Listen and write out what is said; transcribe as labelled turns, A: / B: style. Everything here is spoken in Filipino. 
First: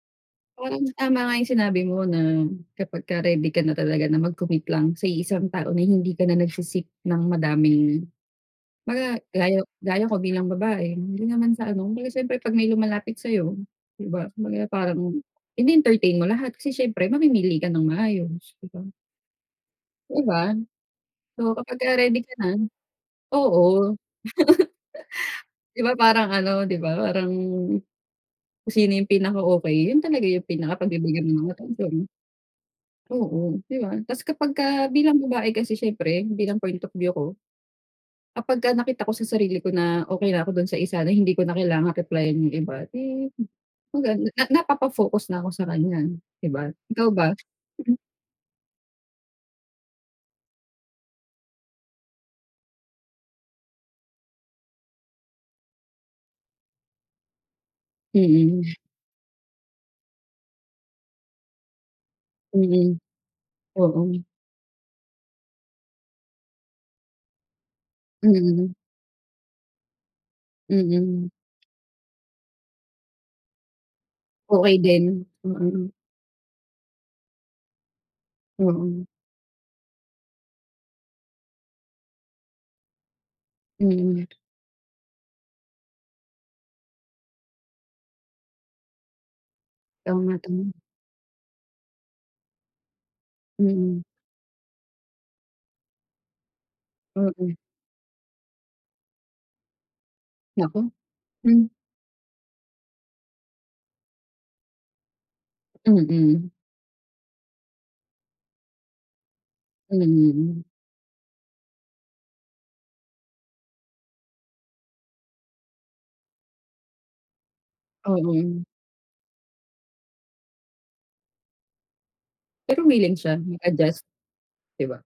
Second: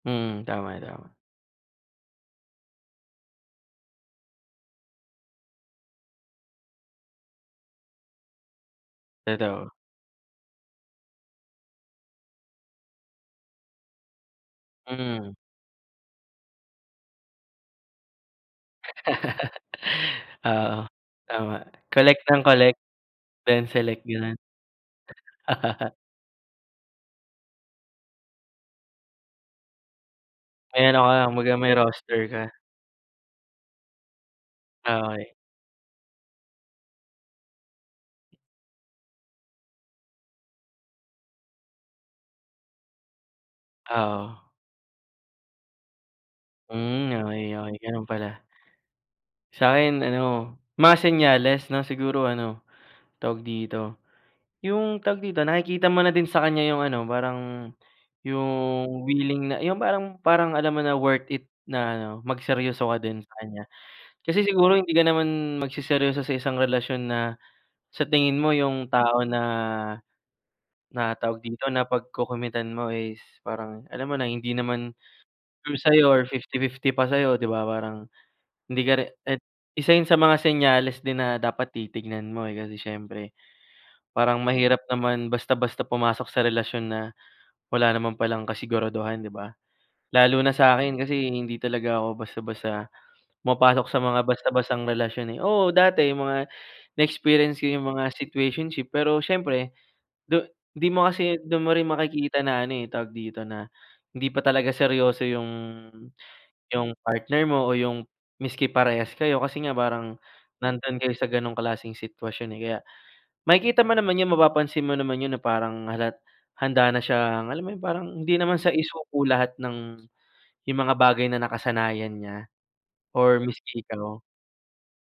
A: Mm, tama,
B: Parang
A: tama.
B: tama nga yung sinabi mo na kapagka ready ka na talaga na mag-commit lang sa iisang tao na hindi ka na nagse-seek ng madaming mga gaya
A: Totoo.
B: gaya ko bilang babae hindi naman sa ano kung baga syempre pag may lumalapit sa'yo, 'di ba, kung baga parang
A: Mm.
B: ine-entertain mo lahat kasi syempre, mamimili ka nang maayos, 'di ba? Di ba?
A: Oo tama,
B: So, kapag ka ready
A: collect
B: ka
A: ng
B: na
A: collect,
B: oo
A: then select, ganun?
B: di ba parang ano di ba parang, kung sino yung pinaka-okay yun talaga yung
A: Ayan o
B: pinakapagbibigyan
A: kaya
B: mo
A: kung
B: ng
A: baga may
B: atensyon.
A: roaster ka.
B: Oo, 'di ba? Tas kapag ka
A: Ah,
B: bilang
A: okay.
B: babae kasi syempre bilang point of view ko, kapagka nakita ko sa sarili ko na okay na ako dun sa isa na hindi ko na kailangang replyan yung iba di magan
A: Oo.
B: ah na napapa-focus na ako sa kanya, 'di ba, ikaw
A: Mm
B: ba?
A: okay okay
B: Mm
A: ganun pala. Sa'kin ano mga senyales na siguro ano, tawag dito? Yung, tawag dito, nakikita mo na din sa kanya yung ano parang
B: Mm.
A: yung, willing na yung parang parang alam mo na worth it na ano magseryoso ka
B: Mm.
A: din sa kanya.
B: Oo.
A: Kasi siguro hindi ka naman magseseryoso sa isang relasyon na sa tingin mo
B: Mm.
A: yung tao na, na
B: Mm.
A: tawag dito, na pagko-committan mo is parang alam mo na hindi
B: Okay
A: naman
B: din.
A: sure
B: Mm.
A: sayo or 50:50 pa sa'yo, 'di ba parang hindi ka re
B: Mm.
A: at isa yun sa mga senyales din na dapat titignan mo eh, kasi siyempre
B: Mhm.
A: parang mahirap naman basta-basta pumasok sa relasyon na wala naman palang kasiguraduhan, 'di ba?
B: Oo nga,
A: Lalo na
B: tama.
A: sa akin kasi hindi talaga ako basta-basta pumapasok sa
B: Mm.
A: mga basta-bastang relasyon, eh. Oo, dati mga
B: Mm.
A: na-experience ko yung mga situationship pero siyempre, du di
B: Naku,
A: mo kasi dun
B: mm.
A: mo rin makikita na ano eh, tawag dito, na hindi pa talaga seryoso yung
B: Mm.
A: yung partner mo o yung miski parehas kayo kasi nga parang
B: Mm.
A: nandun kayo sa ganong klaseng sitwasyon eh. Kaya makikita mo naman yun mapapansin mo naman yun na parang halat handa na siyang alam mo yun parang hindi naman
B: Oo.
A: siya isuko lahat ng yung mga bagay na nakasanayan niya
B: Pero willing siya
A: or miski
B: mag-adjust,
A: ikaw.
B: 'di ba?